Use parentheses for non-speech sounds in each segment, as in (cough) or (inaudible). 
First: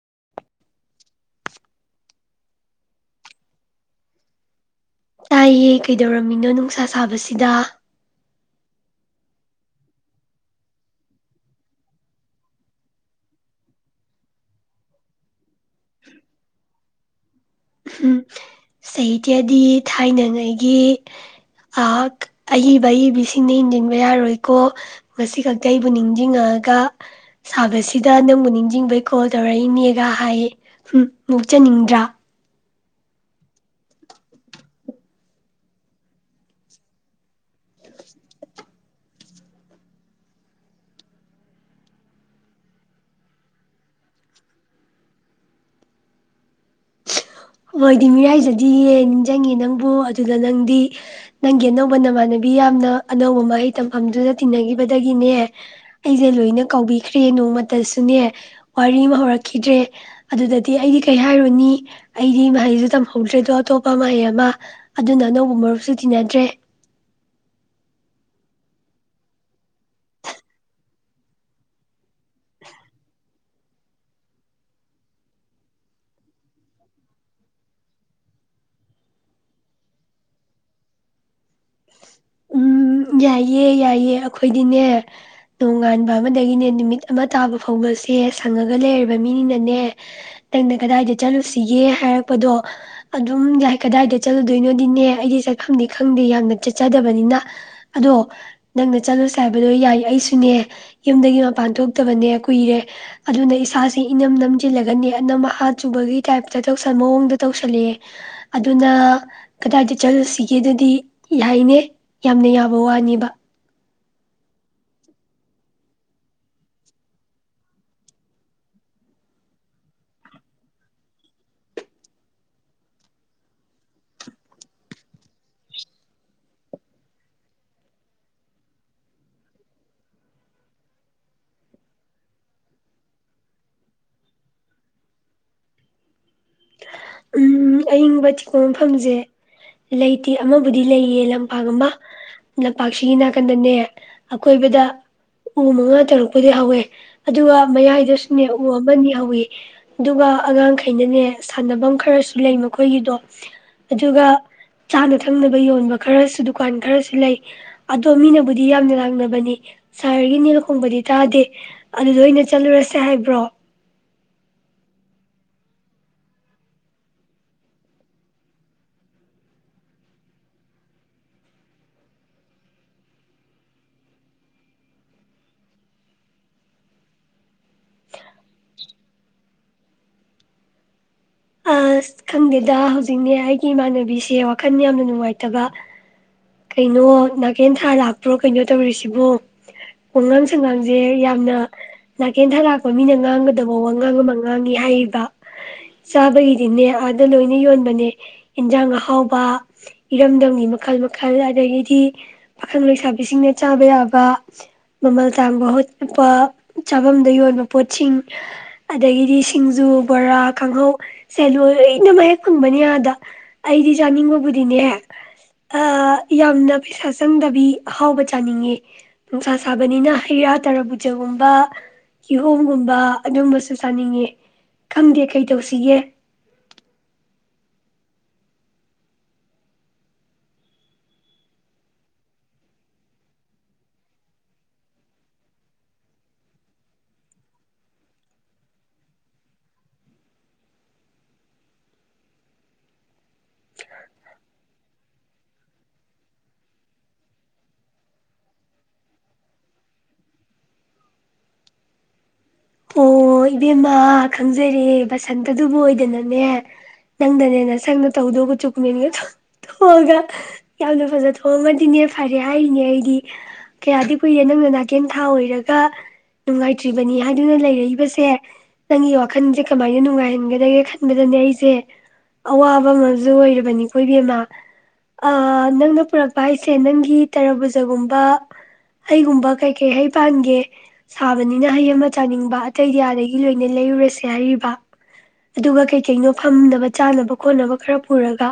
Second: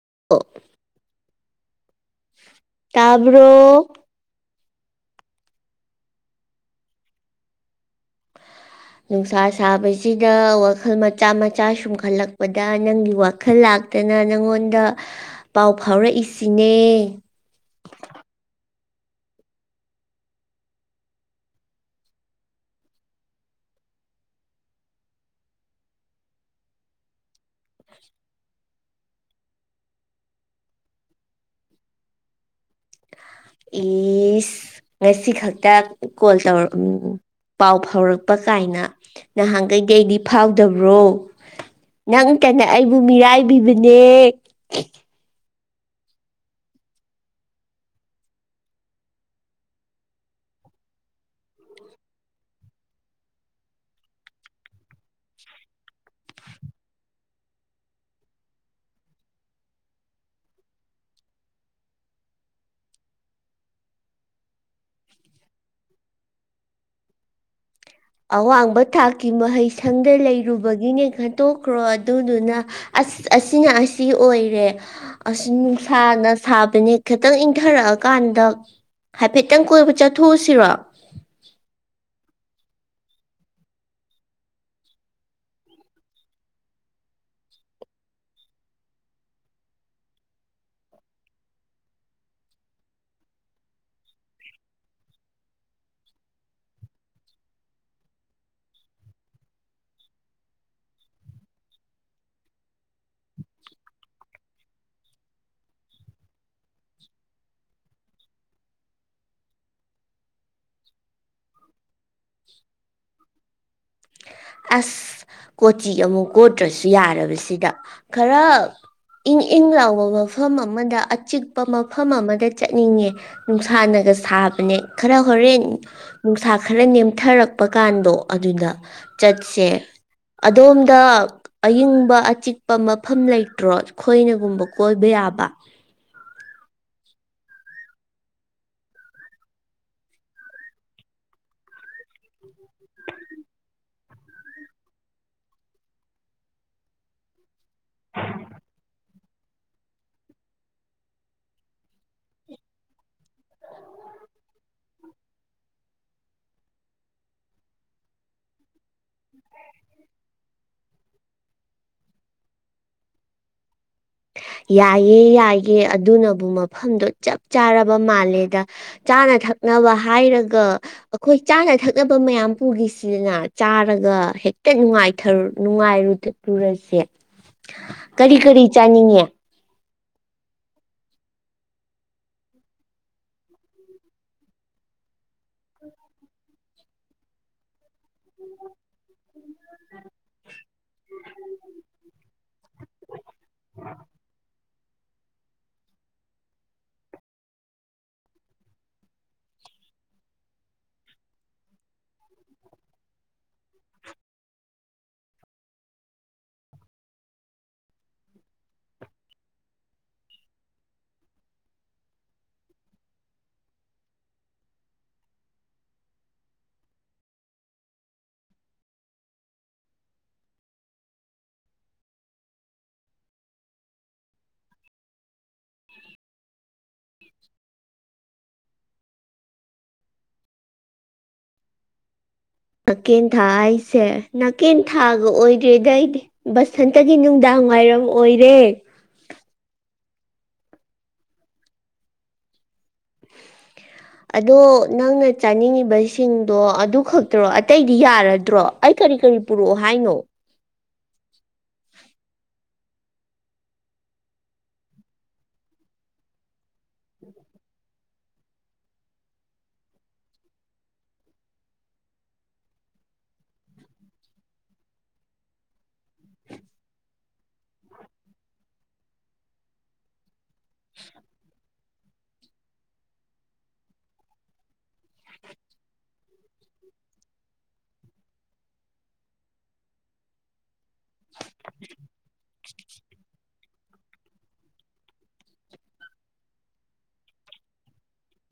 (inaudible) ꯇꯕꯔꯣ ꯇꯥꯏꯌꯦ ꯀꯩꯗꯧꯔꯝꯃꯤꯅꯣ ꯅꯨꯡꯁꯥ ꯁꯥꯕꯁꯤꯗ ꯅꯨꯡꯁꯥ ꯁꯥꯕꯁꯤꯗ ꯋꯥꯈꯜ ꯃꯆꯥ ꯃꯆꯥ ꯁꯨꯝꯈꯠꯂꯛꯄꯗ ꯅꯪꯒꯤ ꯋꯥꯈꯜ ꯂꯥꯛꯇꯅ ꯅꯪꯉꯣꯟꯗ ꯄꯥꯎ ꯐꯥꯎꯔꯛꯏꯁꯤꯅꯦ ꯎ ꯁꯍꯤꯇ꯭ꯗꯤ ꯊꯥꯏꯅꯉꯩꯒꯤ ꯑꯏꯕ ꯑꯏꯕꯤꯁꯤꯡꯅ ꯏꯟꯖꯤꯟꯕ ꯌꯥꯔꯣꯏꯀꯣ ꯉꯁꯤ ꯈꯛꯇ ꯑꯩꯕꯨ ꯅꯤꯡꯁꯤꯡꯉꯛꯒ ꯁꯥꯕꯁꯤꯗ ꯅꯪꯕꯨ ꯅꯤꯡꯁꯤꯡꯕꯩ ꯀꯣꯜ ꯇꯧꯔꯛꯏꯅꯦꯒ ꯍꯥꯏ ꯎ ꯃꯣꯛꯆꯅꯤꯡꯗ꯭ꯔꯥ ꯏꯁꯁ ꯉꯁꯤ ꯈꯛꯇ ꯀꯣꯜ ꯇꯧꯔꯛ ꯎꯝ ꯎꯃ ꯄꯥꯎ ꯐꯥꯎꯔꯛꯄ ꯀꯥꯏꯅ ꯅꯍꯥꯟꯒꯩꯗꯤ ꯑꯩꯗꯤ ꯐꯥꯎꯗꯕ꯭ꯔꯣ ꯅꯪ ꯀꯟꯅ ꯑꯩꯕꯨ ꯃꯤꯔꯥꯏꯕꯤꯕꯅꯦ ꯃꯣꯏꯗꯤ ꯃꯤꯔꯥꯏꯖꯗꯤꯌꯦ ꯅꯤꯡꯖꯡꯉꯦ ꯅꯪꯕꯨ ꯑꯗꯨꯗ ꯅꯪꯗꯤ ꯅꯪꯒꯤ ꯑꯅꯧꯕ ꯅꯃꯥꯟꯅꯕꯤ ꯌꯥꯝꯅ ꯑꯅꯧꯕ ꯃꯍꯩ ꯇꯝꯐꯝꯗꯨꯗ ꯇꯤꯟꯅꯒꯤꯕꯗꯒꯤꯅꯦ ꯑꯩꯁꯦ ꯂꯣꯏꯅ ꯀꯥꯎꯕꯤꯈ꯭ꯔꯦ ꯅꯣꯡꯃꯇꯁꯨꯅꯦ ꯋꯥꯔꯤ ꯑꯃ ꯍꯧꯔꯛꯈꯤꯗ꯭ꯔꯦ ꯑꯗꯨꯗꯗꯤ ꯑꯩꯗꯤ ꯀꯩ ꯍꯥꯏꯔꯨꯅꯤ ꯑꯩꯗꯤ ꯃꯍꯩꯁꯨ ꯇꯝꯍꯧꯗ꯭ꯔꯦꯗꯣ ꯑꯇꯣꯞꯄ ꯃꯍꯩ ꯑꯃ ꯑꯗꯨꯅ ꯑꯅꯧꯕ ꯃꯔꯨꯞꯁꯨ ꯇꯤꯟꯅꯗ꯭ꯔꯦ ꯑꯋꯥꯡꯕ ꯊꯥꯛꯀꯤ ꯃꯍꯩꯁꯪꯗ ꯂꯩꯔꯨꯕꯒꯤꯅꯦ ꯈꯟꯇꯣꯛꯈ꯭ꯔꯣ ꯑꯗꯨꯗꯨꯅ ꯑꯁ ꯑꯁꯤꯅ ꯑꯁꯤ ꯑꯣꯏꯔꯦ ꯑꯁ ꯅꯨꯡꯁꯥꯅ ꯁꯥꯕꯅꯦ ꯈꯤꯇꯪ ꯏꯪꯊꯔꯛꯑꯀꯥꯟꯗ ꯍꯥꯏꯐꯦꯠꯇꯪ ꯀꯣꯏꯕ ꯆꯠꯊꯣꯛꯎꯁꯤꯔꯣ ꯎꯝ ꯌꯥꯏꯌꯦ ꯌꯥꯏꯌꯦ ꯑꯈꯣꯏꯗꯤꯅꯦ ꯅꯣꯡꯉꯥꯟꯕ ꯑꯃꯗꯒꯤꯅꯦ ꯅꯨꯃꯤꯠ ꯑꯃ ꯇꯥꯕ ꯐꯥꯎꯕꯁꯦ ꯁꯪꯉꯒ ꯂꯩꯔꯕ ꯃꯤꯅꯤꯅꯅꯦ ꯅꯪꯅ ꯀꯗꯥꯏꯗ ꯆꯠꯂꯨꯁꯤꯒꯦ ꯍꯥꯏꯔꯛꯄꯗꯣ ꯑꯗꯨꯝ ꯌꯥꯏ ꯀꯗꯥꯏꯗ ꯆꯠꯂꯨꯗꯣꯏꯅꯣꯗꯤꯅꯦ ꯑꯩꯗꯤ ꯆꯠꯐꯝꯗꯤ ꯈꯪꯗꯦ ꯌꯥꯝꯅ ꯆꯠꯆꯅꯤ ꯆꯠꯗꯕꯅꯤꯅ ꯑꯗꯣ ꯅꯪꯅ ꯆꯠꯂꯨꯁꯦ ꯍꯥꯏꯕꯗꯣ ꯌꯥꯏ ꯑꯩꯁꯨꯅꯦ ꯌꯨꯝꯗꯒꯤ ꯃꯄꯥꯟ ꯊꯣꯛꯇꯕꯅꯦ ꯀꯨꯏꯔꯦ ꯑꯗꯨꯅ ꯏꯁꯥꯁꯦ ꯏꯅꯝ ꯅꯝꯖꯤꯜꯂꯒꯅꯦ ꯑꯅꯝ ꯑꯍꯥ ꯆꯨꯕꯒꯤ ꯇꯥꯏꯞꯇ ꯇꯧꯁ ꯃꯑꯣꯡꯗ ꯇꯧꯁꯜꯂꯑꯦ ꯑꯗꯨꯅ ꯀꯗꯥꯏꯗ ꯆꯠꯂꯨꯁꯤꯒꯦꯗꯨꯗꯤ ꯥꯏꯅꯦ ꯌꯥꯝꯅ ꯌꯥꯕ ꯋꯥꯅꯦꯕ ꯑꯁ ꯀꯣꯆꯤ ꯑꯃꯨꯛ ꯀꯣꯠꯇ꯭ꯔꯁꯨ ꯌꯥꯔꯕꯁꯤꯗ ꯈꯔ ꯏꯪ ꯏꯪ ꯂꯥꯎꯕ ꯃꯐꯝ ꯑꯃꯗ ꯑꯆꯤꯛꯄ ꯃꯐꯝ ꯑꯃꯗ ꯆꯠꯅꯤꯡꯉꯦ ꯅꯨꯡꯁꯥꯅꯒ ꯁꯥꯕꯅꯦ ꯈꯔ ꯍꯣꯔꯦꯟ ꯅꯨꯡꯁꯥ ꯈꯔ ꯅꯦꯝꯊꯔꯛꯄ ꯀꯥꯟꯗꯣ ꯑꯗꯨꯗ ꯆꯠꯁꯦ ꯑꯗꯣꯝꯗ ꯑꯏꯪꯕ ꯑꯆꯤꯛꯄ ꯃꯐꯝ ꯂꯩꯇ꯭ꯔꯣ ꯈꯣꯏꯅꯒꯨꯝꯕ ꯀꯣꯏꯕ ꯌꯥꯕ ꯎꯝ ꯑꯏꯤꯡꯕ ꯆꯤꯛꯄ ꯃꯐꯝꯁꯦ ꯂꯩꯇꯦ ꯑꯃꯕꯨꯗꯤ ꯂꯩꯌꯦ ꯂꯝꯄꯥꯛ ꯑꯃ ꯂꯝꯄꯥꯛꯁꯤꯒꯤ ꯅꯥꯀꯟꯗꯅꯦ ꯑꯀꯣꯏꯕꯗ ꯎ ꯃꯉꯥ ꯇꯔꯨꯛꯄꯗꯤ ꯍꯧꯋꯦ ꯑꯗꯨꯒ ꯃꯌꯥꯏꯗꯁꯨꯅꯦ ꯎ ꯑꯃꯅꯤ ꯍꯧꯋꯦ ꯑꯗꯨꯒ ꯑꯉꯥꯡꯈꯩꯅꯅꯦ ꯁꯥꯟꯅꯕꯝ ꯈꯔꯁꯨ ꯂꯩ ꯃꯈꯣꯏꯒꯤꯗꯣ ꯑꯗꯨꯒ ꯆꯥꯅ ꯊꯛꯅꯕ ꯌꯣꯟꯕ ꯈꯔꯁꯨ ꯗꯨꯀꯥꯟ ꯈꯔꯁꯨ ꯂꯩ ꯑꯗꯣ ꯃꯤꯅꯕꯨꯗꯤ ꯌꯥꯝꯅ ꯂꯥꯡꯅꯕꯅꯤ ꯁꯍꯔꯒꯤ ꯅꯤꯜ ꯈꯣꯡꯕꯗꯤ ꯇꯥꯗꯦ ꯑꯗꯨꯗ ꯑꯣꯏꯅ ꯆꯠꯂꯨꯔꯁꯦ ꯍꯥꯏꯕ꯭ꯔꯣ ꯌꯥꯏꯌꯦ ꯌꯥꯏꯌꯦ ꯑꯗꯨꯅꯕꯨ ꯃꯐꯝꯗꯣ ꯆꯞ ꯆꯥꯔꯕ ꯃꯥꯜꯂꯦꯗ ꯆꯥꯅ ꯊꯛꯅꯕ ꯍꯥꯏꯔꯒ ꯑꯈꯣꯏ ꯆꯥꯅ ꯊꯛꯅꯕ ꯃꯌꯥꯝ ꯄꯨꯈꯤꯁꯤꯅ ꯆꯥꯔꯒ ꯍꯦꯛꯇꯅꯨꯡꯉꯥꯏꯊꯔ ꯅꯨꯡꯉꯥꯏꯔꯨꯔꯁꯦ ꯀꯔꯤ ꯀꯔꯤ ꯆꯅꯤꯡꯉꯦ ꯑꯁ ꯈꯪꯗꯦꯗ ꯍꯧꯖꯤꯛꯅꯦ ꯑꯩꯒꯤ ꯏꯃꯥꯟꯅꯕꯤꯁꯦ ꯋꯥꯈꯜ ꯌꯥꯝꯅ ꯅꯨꯡꯉꯥꯏꯇꯕ ꯀꯩꯅꯣ ꯅꯥꯀꯦꯟ ꯊꯥ ꯂꯥꯛꯄ꯭ꯔꯣ ꯀꯩꯅꯣ ꯇꯧꯔꯤꯁꯤꯕꯣ ꯋꯥꯉꯥꯡ ꯁꯉꯥꯡꯁꯦ ꯌꯥꯝꯅ ꯅꯥꯀꯦꯟꯊꯥ ꯂꯥꯛꯄ ꯃꯤꯅ ꯉꯥꯡꯒꯗꯕ ꯋꯥꯉꯥꯡ ꯑꯃ ꯉꯥꯡ ꯅꯤ ꯍꯥꯏꯕ ꯆꯥꯕꯩꯗꯤꯅꯦ ꯑꯥꯗ ꯂꯣꯏꯅ ꯌꯣꯟꯕꯅꯦ ꯏꯟꯖꯥꯡ ꯑꯍꯥꯎꯕ ꯏꯔꯝꯗꯝꯒꯤ ꯃꯈꯜ ꯃꯈꯜ ꯑꯗꯒꯤꯗꯤ ꯄꯥꯈꯪ ꯂꯩꯁꯥꯕꯤꯁꯤꯡꯅ ꯆꯥꯕ ꯌꯥꯕ ꯃꯃꯜ ꯇꯥꯡꯕ ꯍꯣꯠꯄ ꯆꯥꯕꯝꯗ ꯌꯣꯟꯕ ꯄꯣꯠꯁꯤꯡ ꯑꯗꯒꯤꯗꯤ ꯁꯤꯡꯖꯨ ꯕꯣꯔꯥ ꯀꯥꯡꯍꯧ ꯁꯦ ꯂꯣꯏ ꯑꯣꯏꯅ ꯌꯦꯛ ꯐꯪꯕꯅꯤ ꯑꯗ ꯑꯩꯗꯤ ꯆꯥꯅꯤꯡꯕꯕꯨꯗꯤꯅꯦ ꯑ ꯌꯥꯝꯅ ꯄꯩꯁꯥ ꯆꯪꯗꯕꯤ ꯑꯍꯥꯎꯕ ꯆꯥꯅꯤꯡꯉꯦ ꯅꯨꯡꯁꯥ ꯁꯥꯕꯅꯤꯅ ꯍꯩꯔꯥ ꯇꯔꯥꯕꯨꯖꯒꯨꯝꯕ ꯀꯤꯍꯣꯝꯒꯨꯝꯕ ꯑꯗꯨꯝꯕꯁꯨ ꯆꯥꯅꯤꯡꯉꯦ ꯈꯪꯗꯦ ꯀꯩ ꯇꯧꯁꯤ ꯌꯦ ꯅꯥꯀꯦꯟꯊꯥ ꯍꯥꯏꯁꯦ ꯅꯥꯀꯦꯟ ꯊꯥꯒ ꯑꯣꯏꯗ꯭ꯔꯦꯗ ꯑꯩꯗꯤ ꯕꯁꯟꯇꯒꯤ ꯅꯨꯡꯗꯥꯡ ꯋꯥꯏꯔꯝ ꯑꯣꯏꯔꯦ ꯑꯗꯣ ꯅꯪꯅ ꯆꯥꯅꯤꯡꯉꯤꯕꯁꯤꯡꯗꯣ ꯑꯗꯨ ꯈꯛꯇꯔꯣ ꯑꯇꯩꯗꯤ ꯌꯥꯔꯗ꯭ꯔꯣ ꯑꯩ ꯀꯔꯤ ꯀꯔꯤ ꯄꯨꯔꯛꯑꯣ ꯍꯥꯏꯅꯣ ꯑꯣ ꯏꯕꯦꯝꯃꯥ ꯈꯪꯖꯔ ꯕꯁꯟꯇ ꯗꯨꯕꯨ ꯑꯣꯏꯗꯅꯅꯦ ꯅꯪꯗꯅꯦꯅ ꯅꯁꯡ ꯇꯧꯗꯧꯕ ꯆꯨꯀꯅꯦꯃꯤ ꯑꯗꯣ ꯊꯣꯡꯉꯒ ꯌꯥꯝꯅ ꯐꯖ ꯊꯣꯡꯉꯃꯗꯤꯅꯦ ꯐꯔꯦ ꯍꯥꯏꯔꯤꯅꯦ ꯑꯩꯗꯤ ꯀꯌꯥꯗꯤ ꯀꯨꯏꯔꯦ ꯅꯪꯅ ꯅꯥꯀꯦꯟ ꯊꯥ ꯑꯣꯏꯔꯒ ꯅꯨꯡꯉꯥꯏꯇ꯭ꯔꯤꯕꯅꯤ ꯍꯥꯏꯒ ꯍꯥꯏꯗꯨꯅ ꯂꯩꯔꯛꯏꯕꯁꯦ ꯅꯪꯒꯤ ꯋꯥꯈꯟꯁꯦ ꯀꯃꯥꯏꯅ ꯅꯨꯡꯉꯥꯏꯍꯟꯒ ꯂꯩꯔꯦ ꯈꯟꯕꯗꯅꯦ ꯑꯩꯁꯦ ꯑꯋꯥꯕ ꯑꯃꯖꯨ ꯑꯣꯏꯔꯕꯅꯤꯀꯣ ꯏꯕꯤꯃ ꯑ ꯅꯪꯅ ꯄꯨꯔꯛꯄ ꯍꯥꯏꯁꯦ ꯅꯪꯒꯤ ꯇꯔꯕꯨꯖꯒꯨꯝꯕ ꯍꯩꯒꯨꯝꯕ ꯀꯩꯀꯩ ꯍꯩ ꯄꯥꯟꯒꯦ ꯁꯥꯕꯅꯤꯅ ꯍꯩ ꯑꯃ ꯆꯥꯅꯤꯡꯕ ꯑꯇꯩꯗꯤ ꯑꯥꯗꯒꯤ ꯂꯣꯏꯅ ꯂꯩꯔꯨꯔꯁꯦ ꯍꯥꯏꯔꯤꯕ ꯑꯗꯨꯒ ꯀꯩ ꯀꯩꯅꯣ ꯐꯝꯅꯕ ꯆꯥꯅꯕ ꯈꯣꯠꯅꯕ ꯈꯔ ꯄꯨꯔꯒ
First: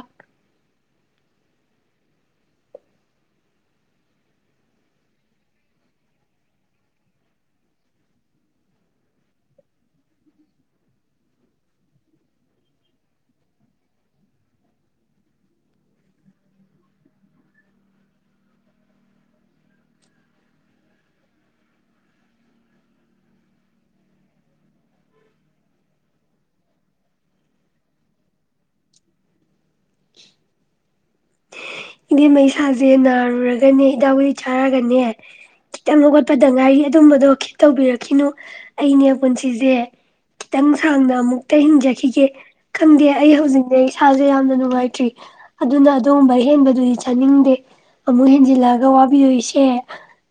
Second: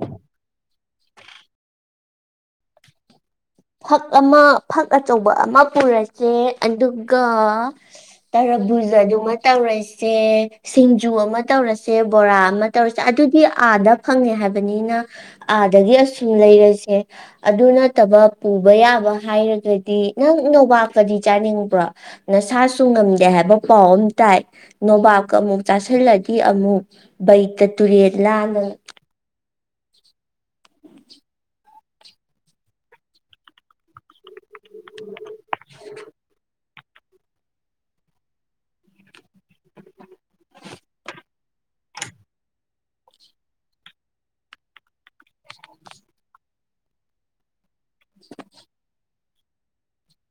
ꯐꯛ ꯑꯃ ꯐꯛ ꯑꯆꯧꯕ ꯑꯃ ꯄꯨꯔꯁꯦ ꯑꯗꯨꯒ ꯇꯔꯕꯨꯖ ꯗꯨꯃ ꯇꯧꯔꯁꯦ ꯁꯤꯡꯖꯨ ꯑꯃ ꯇꯧꯔꯁꯦ ꯕꯣꯔꯥ ꯑꯃ ꯇꯧꯔꯁꯦ ꯑꯗꯨꯗꯤ ꯑꯥꯗ ꯐꯪꯉꯦ ꯍꯥꯏꯕꯅꯤꯅ ꯑꯥꯗꯒꯤ ꯑꯁꯨꯝ ꯂꯩꯔꯁꯦ ꯑꯗꯨ ꯅꯠꯇꯕ ꯄꯨꯕ ꯌꯥꯕ ꯍꯥꯏꯔꯒꯗꯤ ꯅꯪ ꯅꯣꯕꯥꯥꯛꯀꯗꯤ ꯆꯥꯅꯤꯡꯕ꯭ꯔꯣ ꯅꯁꯥꯁꯨ ꯉꯝꯗꯦ ꯍꯥꯏꯕ ꯄꯥꯎ ꯑꯃ ꯇꯥꯏ ꯅꯣꯕꯥꯥꯛꯀ ꯑꯃꯨꯛ ꯆꯥꯁꯤꯜꯂꯗꯤ ꯑꯃꯨꯛ ꯕꯩꯇ ꯇꯨꯔꯦꯟꯂꯥꯅ (inaudible) ꯏꯗꯤꯦꯝ ꯏꯁꯥꯁꯦ ꯅꯥꯔꯨꯔꯒꯅꯦ ꯍꯤꯗꯥꯛ ꯍ ꯆꯥꯔꯒꯅꯦ ꯈꯤꯇꯪ ꯑꯃꯒꯠꯄꯗ ꯉꯥꯏ ꯑꯗꯨꯝꯕꯗꯣ ꯈꯤ ꯇꯧꯕꯤꯔꯛꯈꯤꯅꯨ ꯑꯩꯅꯦ ꯄꯨꯟꯁꯤꯁꯦ ꯈꯤꯇꯪ ꯁꯥꯡꯅ ꯑꯃꯨꯛꯇ ꯍꯤꯡꯖꯈꯤꯒꯦ ꯈꯪꯗꯦ ꯑꯩ ꯍꯧꯖꯤꯛꯅꯦ ꯏꯁꯥꯥꯁꯦ ꯌꯥꯝꯅ ꯅꯨꯡꯉꯥꯏꯇ꯭ꯔꯤ ꯑꯗꯨꯅ ꯑꯗꯨꯒꯨꯝꯕ ꯍꯦꯟꯕꯗ ꯑꯗꯨꯗꯤ ꯆꯥꯅꯤꯡꯗꯦ ꯑꯃꯨꯛ ꯍꯦꯟꯖꯤꯜꯂꯑꯒ ꯋꯥꯕꯤ ꯑꯣꯏ ꯑꯩꯁꯦ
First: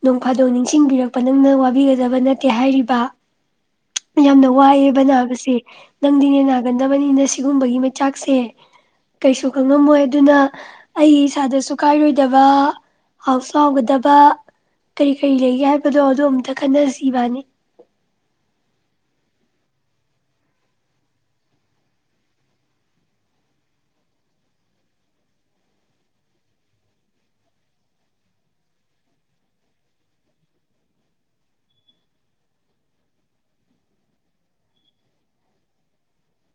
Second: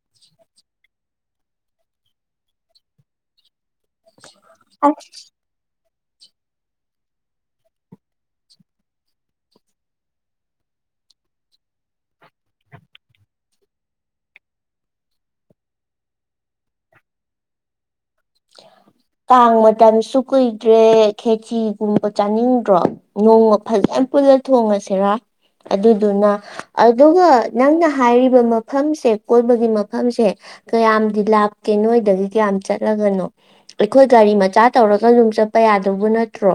ꯅꯣꯡꯐꯥꯗꯣꯛ ꯅꯤꯡꯁꯤꯡꯕꯤꯔꯛꯄ ꯅꯪꯅ ꯋꯥꯕꯤꯒꯗꯕ ꯅꯠꯇꯦ ꯍꯥꯏꯔꯤꯕ ꯌꯥꯝꯅ ꯋꯥꯏꯑꯦꯕꯅꯥꯕꯁꯦ ꯅꯪꯗꯤꯅꯦ ꯅꯥꯒꯟꯗꯕꯅꯤꯅ ꯁꯤꯒꯨꯝꯕꯒꯤ ꯃꯆꯥꯛꯁꯦ ꯀꯩꯁꯨ ꯈꯪꯉꯝꯃꯣꯏ ꯑꯗꯨꯅ ꯑꯩ ꯏꯁꯥꯗꯁꯨ ꯀꯥꯏꯔꯣꯏꯗꯕ ꯍꯥꯎꯁ ꯍꯥꯎꯒꯗꯕ ꯀꯔꯤ ꯀꯔꯤ ꯂꯩꯒꯦ ꯍꯥꯏꯕꯗꯣ ꯑꯗꯨ ꯑꯝꯇ ꯈꯟꯅꯁꯤꯕꯥꯅꯤ ꯀꯥꯡ ꯃꯇꯝꯁꯨ ꯀꯨꯏꯗ꯭ꯔꯦ ꯈꯦꯆꯤꯒꯨꯝꯕ ꯆꯥꯅꯤꯡꯗ꯭ꯔꯣ ꯅꯣꯡꯃꯜ ꯌꯥꯝ ꯄꯨꯜꯂ ꯊꯣꯡꯉꯁꯤꯔꯥ ꯑꯗꯨꯗꯨꯅ ꯑꯗꯨꯒ ꯅꯪꯅ ꯍꯥꯏꯔꯤꯕ ꯃꯐꯝꯁꯦ ꯀꯣꯏꯕꯒꯤ ꯃꯐꯝꯁꯦ ꯀꯌꯥꯝꯗꯤ ꯂꯥꯞꯀꯦ ꯅꯣꯏꯗꯒꯤ ꯀꯌꯥꯝ ꯆꯠꯂꯒꯅꯣ ꯑꯩꯈꯣꯏ ꯒꯥꯔꯤ ꯃꯆꯥ ꯇꯧꯔꯒ ꯑꯗꯨꯝ ꯆꯠꯄ ꯌꯥꯗꯧꯕ ꯅꯠꯇ꯭ꯔꯣ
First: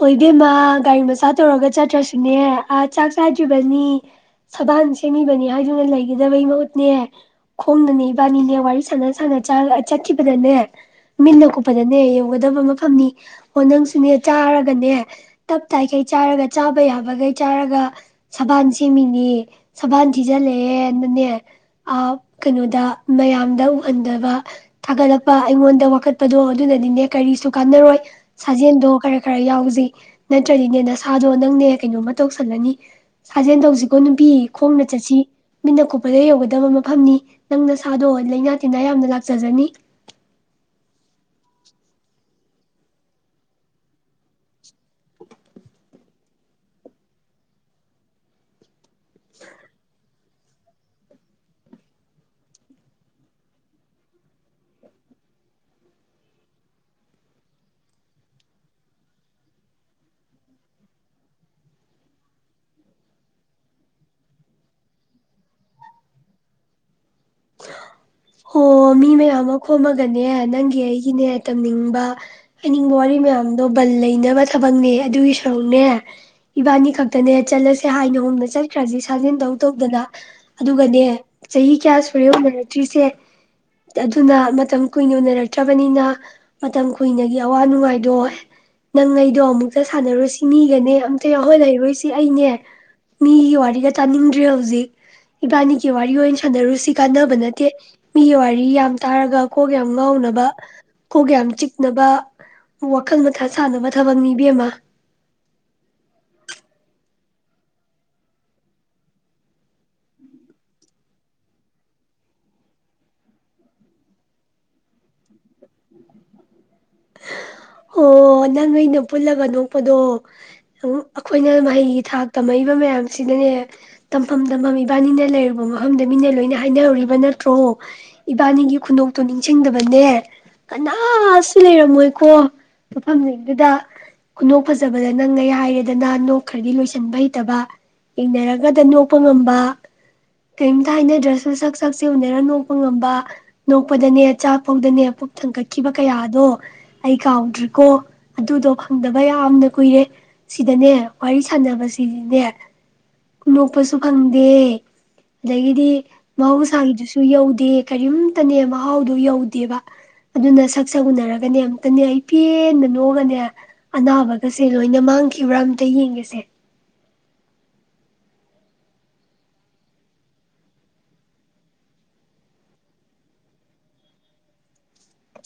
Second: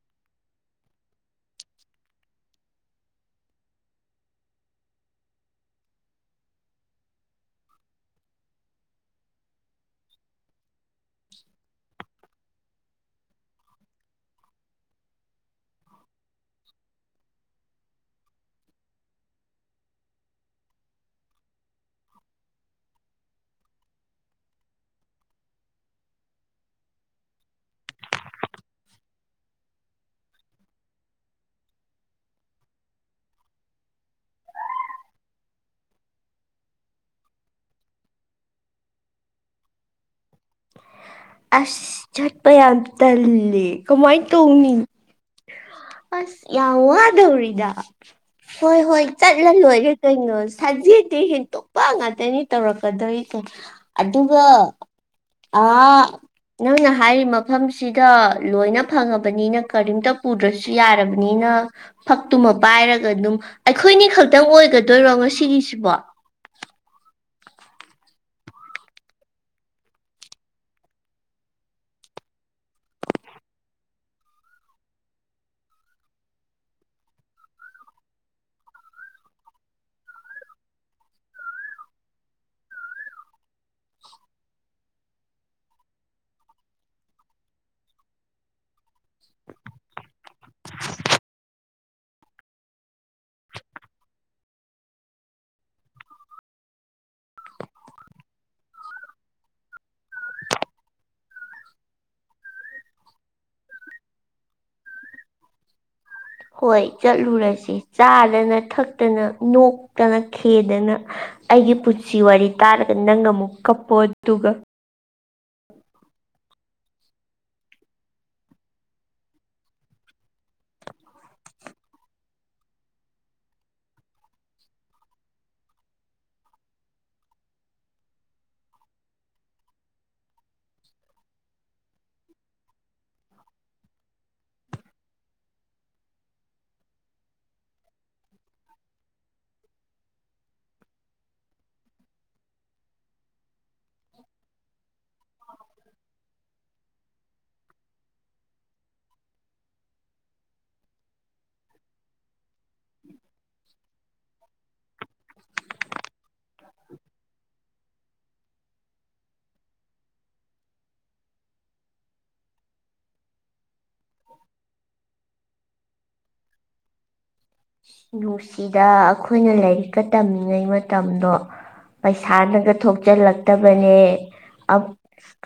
ꯍꯣꯏ ꯏ ꯕꯦꯝꯃ ꯒꯥꯔꯤ ꯃꯆꯥ ꯇꯧꯔꯒ ꯆꯠꯇ꯭ꯔꯁꯨꯅꯦ ꯑꯥ ꯆꯥꯛ ꯆꯥꯗ꯭ꯔꯤꯕꯅꯤ ꯁꯕꯥꯡ ꯁꯦꯝꯃꯤꯕꯅꯤ ꯍꯥꯏꯗꯨꯅ ꯂꯩꯒꯗꯕꯩ ꯃꯍꯨꯠꯅꯦ ꯈꯣꯡꯗꯅꯦ ꯏꯕꯥꯅꯤꯅꯦ ꯋꯥꯔꯤ ꯁꯥꯟꯅ ꯁꯅ ꯆꯠꯈꯤꯕꯗꯅꯦ ꯃꯤꯟꯅ ꯀꯨꯞꯄꯗꯅꯦ ꯌꯧꯒꯗꯕ ꯃꯐꯝꯅꯤ ꯑꯣ ꯅꯪꯁꯨꯅꯦ ꯆꯥ ꯅꯦ ꯇꯞ ꯇꯈꯩ ꯆꯥꯔꯒ ꯆꯥꯕ ꯌꯥꯕꯈꯩ ꯆꯥꯔꯒ ꯁꯕꯥꯟ ꯁꯦꯝꯃꯤꯅꯤ ꯁꯕꯥꯟ ꯊꯤꯖꯤꯜꯂꯑꯦꯅꯅꯦ ꯀꯩꯅꯣꯗ ꯃꯌꯥꯝꯗ ꯎꯍꯟꯗꯕ ꯊꯥꯒꯠꯂꯛꯄ ꯑꯩꯉꯣꯟꯗ ꯋꯥꯀꯠꯄꯗꯣ ꯑꯗꯨꯅꯅꯤꯅꯦ ꯀꯔꯤꯁꯨ ꯀꯥꯟꯅꯔꯣꯏ ꯁꯥꯖꯦꯜꯗꯣ ꯈꯔ ꯈꯔ ꯌꯥꯎꯖꯩ ꯅꯠꯇ꯭ꯔꯗꯤꯅꯦ ꯅꯁꯥꯗꯣ ꯅꯪꯅꯦ ꯀꯩꯅꯣꯝꯃ ꯇꯧꯁꯜꯂꯅꯤ ꯁꯥꯖꯦꯜ ꯇꯧꯁꯤꯀꯣ ꯅꯨꯄꯤ ꯈꯣꯡꯅ ꯆꯠꯁꯤ ꯃꯤꯠꯅ ꯀꯨꯞꯄꯗ ꯌꯧꯒꯗꯕ ꯃꯐꯝꯅꯤ ꯅꯪ ꯅꯁꯥꯗꯣ ꯂꯩꯥꯏꯅꯥ ꯇꯤꯟꯅꯥ ꯌꯥꯝꯅ ꯂꯥꯛꯆꯖꯅꯤ ꯑꯁ ꯆꯠꯄ ꯌꯥꯝ ꯇꯜꯂꯦ ꯀꯃꯥꯏꯅ ꯇꯧꯅꯤ ꯑꯁ ꯌꯥꯝ ꯋꯥꯗꯧꯔꯤꯗ ꯍꯣꯏ ꯍꯣꯏ ꯆꯠꯂ ꯑꯣꯏꯣꯏꯒꯦ ꯀꯩꯅꯣ ꯁꯖꯦꯠꯇꯤ ꯍꯦꯟꯇꯣꯛꯄ ꯉꯥꯛꯇꯅꯤ ꯇꯧꯔꯛꯀꯗꯣꯔꯤꯁꯦ ꯑꯗꯨꯒ ꯑ ꯅꯪꯅ ꯍꯥꯏꯔꯤꯕ ꯃꯐꯝꯁꯤꯗ ꯂꯣꯏꯅ ꯐꯪꯉꯕꯅꯤꯅ ꯀꯔꯤꯝꯇ ꯄꯨꯗ꯭ꯔꯁꯨ ꯌꯥꯔꯕꯅꯤꯅ ꯐꯛꯇꯨꯃ ꯄꯥꯏꯔꯒ ꯑꯗꯨꯝ ꯑꯩꯈꯣꯏꯅꯤ ꯈꯛꯇꯪ ꯑꯣꯏꯒꯗꯣꯏꯔꯣ ꯉꯁꯤꯒꯤꯁꯤꯕꯣ ꯑꯣ ꯃꯤ ꯃꯌꯥꯝ ꯑꯃ ꯈꯣꯝꯃꯒꯅꯦ ꯅꯪꯒꯤ ꯑꯩꯒꯤꯅꯦ ꯇꯝꯅꯤꯡꯕ ꯍꯥꯏꯅꯤꯡꯕ ꯋꯥꯔꯤ ꯃꯌꯥꯝꯗꯣ ꯕꯟ ꯂꯩꯅꯕ ꯊꯕꯛꯅꯦ ꯑꯗꯨꯒꯤ ꯁꯔꯨꯛꯅꯦ ꯏꯕꯥꯅꯤ ꯈꯛꯇꯅꯦ ꯆꯠꯂꯁꯦ ꯍꯥꯏꯅꯒꯣꯨꯝꯗ ꯆꯠꯈ꯭ꯔꯁꯤ ꯁꯥꯖꯤꯟ ꯇꯧ ꯇꯧꯗꯅ ꯑꯗꯨꯒꯅꯦ ꯆꯍꯤ ꯀꯌꯥ ꯁ ꯍꯣꯔꯦꯟ ꯎꯅꯔꯛꯇ꯭ꯔꯤꯁꯦ ꯑꯗꯨꯅ ꯃꯇꯝ ꯀꯨꯏꯅ ꯎꯅꯔꯛꯇ꯭ꯔꯕꯅꯤꯅ ꯃꯇꯝ ꯀꯨꯏꯅꯒꯤ ꯑꯋꯥ ꯅꯨꯡꯉꯥꯏꯗꯣ ꯅꯪ ꯑꯩꯗꯣ ꯑꯃꯨꯛꯇ ꯁꯥꯟꯅꯔꯨꯁꯤ ꯃꯤꯒꯅꯦ ꯑꯝꯇ ꯌꯥꯎꯍꯣꯏ ꯂꯩꯔꯨꯁꯤ ꯑꯩꯅꯦ ꯃꯤꯒꯤ ꯋꯥꯔꯤꯒ ꯇꯥꯅꯤꯡꯗ꯭ꯔꯦ ꯍꯧꯖꯤꯛ ꯏꯕꯥꯅꯤꯒꯤ ꯋꯥꯔꯤ ꯑꯣꯏꯅ ꯁꯥꯟꯅꯔꯨꯁꯤ ꯀꯥꯟꯅꯕ ꯅꯠꯇꯦ ꯃꯤꯒꯤ ꯋꯥꯔꯤ ꯌꯥꯝ ꯇꯥꯔꯒ ꯀꯣꯒꯌꯥꯝ ꯉꯥꯎꯅꯕ ꯀꯣꯒꯌꯥꯝ ꯆꯤꯛꯅꯕ ꯋꯥꯈꯜ ꯃꯊꯥ ꯁꯥꯟꯅꯕ ꯊꯕꯛ ꯅꯤꯕꯤ ꯑꯃꯃ ꯍꯣꯏ ꯆꯠꯂꯨꯔꯁꯤꯦ ꯆꯥꯗꯅ ꯊꯛꯇꯅ ꯅꯣꯛꯇꯅ ꯈꯦꯗꯅ ꯑꯩꯒꯤ ꯄꯨꯟꯁꯤ ꯋꯥꯔꯤ ꯇꯥꯔꯒ ꯅꯪ ꯑꯃꯨꯛ ꯀꯞꯄꯣ ꯑꯗꯨꯒ ꯑꯣꯣ ꯅꯪ ꯅꯣꯏꯩꯅ ꯄꯨꯜꯂꯒ ꯅꯣꯛꯄꯗꯣ ꯑꯩꯈꯣꯏꯅ ꯃꯍꯩꯒꯤ ꯊꯥꯛ ꯇꯝꯃꯛꯏꯕ ꯃꯌꯥꯝꯁꯤꯅꯅꯦ ꯇꯝꯐꯝ ꯇꯝꯐꯝ ꯏꯕꯥꯅꯤꯅ ꯂꯩꯔꯨꯕ ꯃꯐꯝꯗ ꯃꯤꯅ ꯂꯣꯏꯅ ꯍꯥꯏꯅꯍꯨꯔꯤꯕ ꯅꯠꯇ꯭ꯔꯣ ꯏꯕꯥꯅꯤꯒꯤ ꯈꯨꯗꯣꯛꯇꯨ ꯅꯤꯡꯁꯤꯡꯗꯕꯅꯦ ꯀꯅꯥ ꯁꯤ ꯂꯩꯔꯝꯃꯣꯏꯀꯣ ꯃꯐꯝꯁꯤꯡꯗꯨꯗ ꯈꯨꯗꯣꯛ ꯐꯖꯕꯗ ꯅꯪ ꯉꯩ ꯍꯥꯏꯔꯦꯗꯅ ꯅꯣꯛ ꯈ꯭ꯔꯗꯤ ꯂꯣꯏꯁꯤꯟꯕ ꯍꯩꯇꯕ ꯌꯦꯡꯅꯔꯒꯗ ꯅꯣꯛꯄ ꯉꯝꯕ ꯀꯔꯤꯝꯇ ꯍꯥꯏꯅꯗ꯭ꯔꯁꯨ ꯁꯛ ꯁꯛꯁꯦ ꯎꯅꯔ ꯅꯣꯛꯄ ꯉꯝꯕ ꯅꯣꯛꯄꯗꯅꯦ ꯆꯥꯛꯐꯧꯗꯅꯦ ꯄꯨꯛ ꯊꯥꯡꯒꯠꯈꯤꯕ ꯀꯌꯥ ꯑꯗꯣ ꯑꯩ ꯀꯥꯎꯗ꯭ꯔꯤꯀꯣ ꯑꯗꯨꯗꯣ ꯐꯪꯗꯕ ꯌꯥꯝꯅ ꯀꯨꯏꯔꯦ ꯁꯤꯗꯅꯦ ꯋꯥꯔꯤ ꯁꯥꯟꯅꯕꯁꯤꯅꯦ ꯅꯣꯛꯄꯁꯨ ꯐꯪꯗꯦ ꯑꯗꯒꯤꯗꯤ ꯃꯍꯧꯁꯥꯒꯤꯗꯨꯁꯨ ꯌꯧꯗꯦ ꯀꯔꯤꯝꯇꯅꯦ ꯃꯍꯥꯎꯗꯣ ꯌꯧꯗꯦꯕ ꯑꯗꯨꯅꯛ ꯁꯛ ꯎꯅꯔꯒꯅꯦ ꯑꯝꯇꯅꯦ ꯑꯩ ꯄꯦꯟꯅ ꯅꯣꯛꯒꯅꯦ ꯑꯅꯥꯕꯒꯁꯦ ꯂꯣꯏꯅ ꯃꯥꯡꯈꯤꯕ꯭ꯔꯥ ꯑꯝꯇ ꯌꯦꯡꯒꯁꯦ ꯅꯨꯡꯁꯤꯗ ꯑꯩꯈꯣꯏꯅ ꯂꯥꯏꯔꯤꯛꯀ ꯇꯝꯃꯤꯉꯩ ꯃꯇꯝꯗꯣ ꯄꯩꯁꯥꯅꯒ ꯊꯣꯛꯆꯜꯂꯛꯇꯕꯅꯦ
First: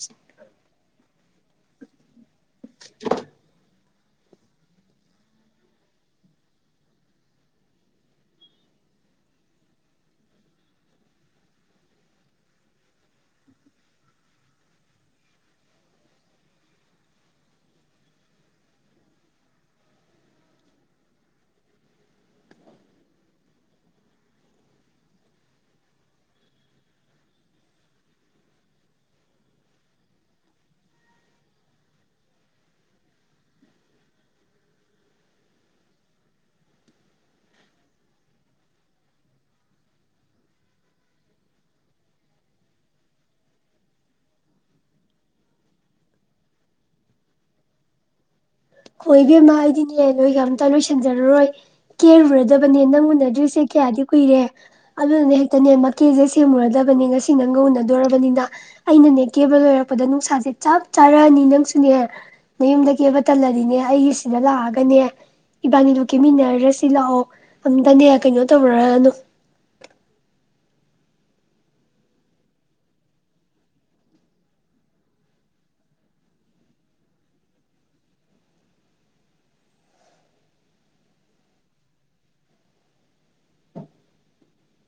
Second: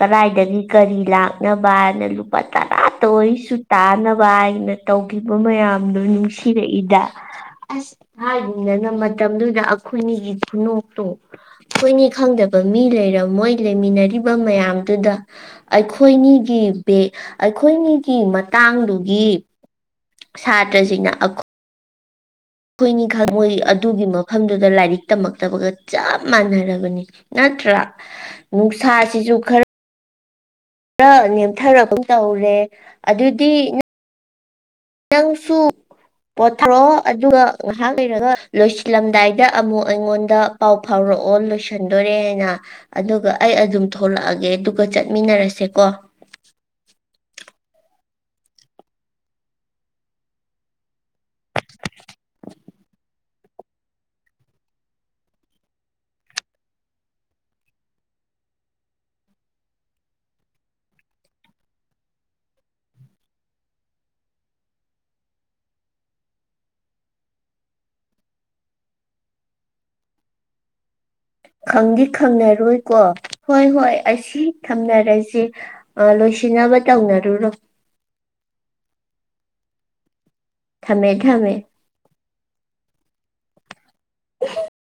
ꯀꯔꯏꯗꯒꯤ ꯀꯔꯤ ꯂꯥꯛ ꯌꯥ ꯕꯥꯥꯏꯔꯅꯂꯨ ꯑꯕ ꯇꯔꯇ ꯑꯣꯏꯁꯨꯨ ꯇꯥ ꯅ ꯕꯥꯏꯅ ꯇꯧꯈꯤꯕ ꯃꯌꯥꯝꯗꯨ ꯅꯨꯡꯁꯤꯔꯛꯏꯗ ꯑꯁ ꯍꯥꯏꯔꯤꯕꯅꯤꯅ ꯃꯇꯝꯗꯨꯗ ꯑꯩꯈꯣꯏꯅꯤꯒꯤ ꯈꯨꯅꯣꯛꯇ ꯑꯩꯈꯣꯏꯅꯤ ꯈꯪꯗꯕ ꯃꯤ ꯂꯩꯔꯝꯃꯣꯏ ꯂꯩꯃꯤꯟꯅꯔꯤꯕ ꯃꯌꯥꯝꯗꯨꯗ ꯑꯩꯈꯣꯏꯅꯤꯒꯤ ꯑꯩꯈꯣꯏꯅꯤꯒꯤ ꯃꯇꯥꯡꯗꯨꯒꯤ ꯁꯥꯇ꯭ꯔꯁꯤꯡꯅ ꯑꯩꯈꯣꯏꯅꯤ ꯈꯛ ꯃꯣꯏ ꯑꯗꯨꯒꯤ ꯃꯐꯝꯗꯨꯗ ꯂꯥꯏꯔꯤꯛ ꯇꯝꯃꯛꯇꯕꯒ ꯆꯞ ꯃꯥꯟꯅꯔꯕꯅꯤ ꯅꯠꯇ꯭ꯔꯥ ꯅꯨꯡꯁꯥꯁꯤꯁꯨ ꯈꯔ ꯈꯔ ꯅꯦꯝꯊꯔꯒꯨꯝ ꯇꯧꯔꯦ ꯑꯗꯨꯗꯤ ꯅꯪꯁꯨ ꯄꯣꯊꯣꯔꯛꯑꯣ ꯑꯗꯨꯒ ꯉꯥꯏꯍꯥꯛ ꯂꯩꯔꯒ ꯂꯣꯏꯁꯤꯜꯂꯝꯗꯥꯏꯗ ꯑꯃꯨꯛ ꯑꯩꯉꯣꯟꯗ ꯄꯥꯎ ꯐꯥꯎꯔꯛꯑꯣ ꯂꯣꯏꯁꯟꯗꯣꯔꯦ ꯍꯥꯏꯅ ꯑꯗꯨꯒ ꯑꯩ ꯑꯗꯨꯝ ꯊꯣꯛꯂꯛꯑꯒꯦ ꯑꯗꯨꯒ ꯆꯠꯃꯤꯟꯅꯔꯁꯦꯀꯣ ꯍꯣ ꯏꯕꯦꯝꯃ ꯑꯩꯗꯤꯅꯦ ꯅꯣꯏꯒ ꯑꯝꯇ ꯂꯣꯏꯁꯤꯟꯖꯔꯔꯣꯏ ꯀꯦꯔꯨꯔꯗꯕꯅꯦ ꯅꯪ ꯎꯅꯗ꯭ꯔꯤꯁꯦ ꯀꯌꯥꯗꯤ ꯀꯨꯏꯔꯦ ꯑꯗꯨꯗꯨꯅꯦ ꯍꯦꯛꯇꯅꯦ ꯃꯀꯦꯁꯦ ꯁꯦꯝꯃꯨꯔꯗꯕꯅꯦ ꯉꯁꯤ ꯅꯪꯒ ꯎꯅꯗꯣꯔꯔꯕꯅꯤꯅ ꯑꯩꯅꯅꯦ ꯀꯦꯕ ꯂꯣꯏꯔꯛꯄꯗ ꯅꯨꯡꯁꯥꯁꯦ ꯆꯞ ꯆꯥꯔꯛꯑꯅꯤ ꯅꯪꯁꯨꯅꯦ ꯃꯌꯨꯝꯗ ꯀꯦꯕ ꯇꯜꯂ ꯑꯗꯨꯗꯤꯅꯦ ꯑꯩꯒꯤꯁꯤꯗ ꯂꯥꯛꯑꯒꯅꯦ ꯏꯕꯥꯅꯤꯗꯨ ꯀꯦꯃꯤꯟꯅꯔꯔꯁꯤ ꯂꯥꯛꯑꯣ ꯑꯝꯇꯅꯦ ꯀꯩꯅꯣ ꯇꯧꯔꯅꯨ ꯈꯪꯗꯤ ꯈꯪꯅꯔꯨꯏꯀꯣ ꯍꯣꯏ ꯍꯣꯏ ꯑꯁꯤ ꯊꯝꯅꯔꯁꯤ ꯂꯣꯏꯁꯤꯟꯅꯕ ꯇꯧꯅꯔꯨꯔꯣ ꯊꯝꯃꯦ ꯊꯝꯃꯦ (unintelligible)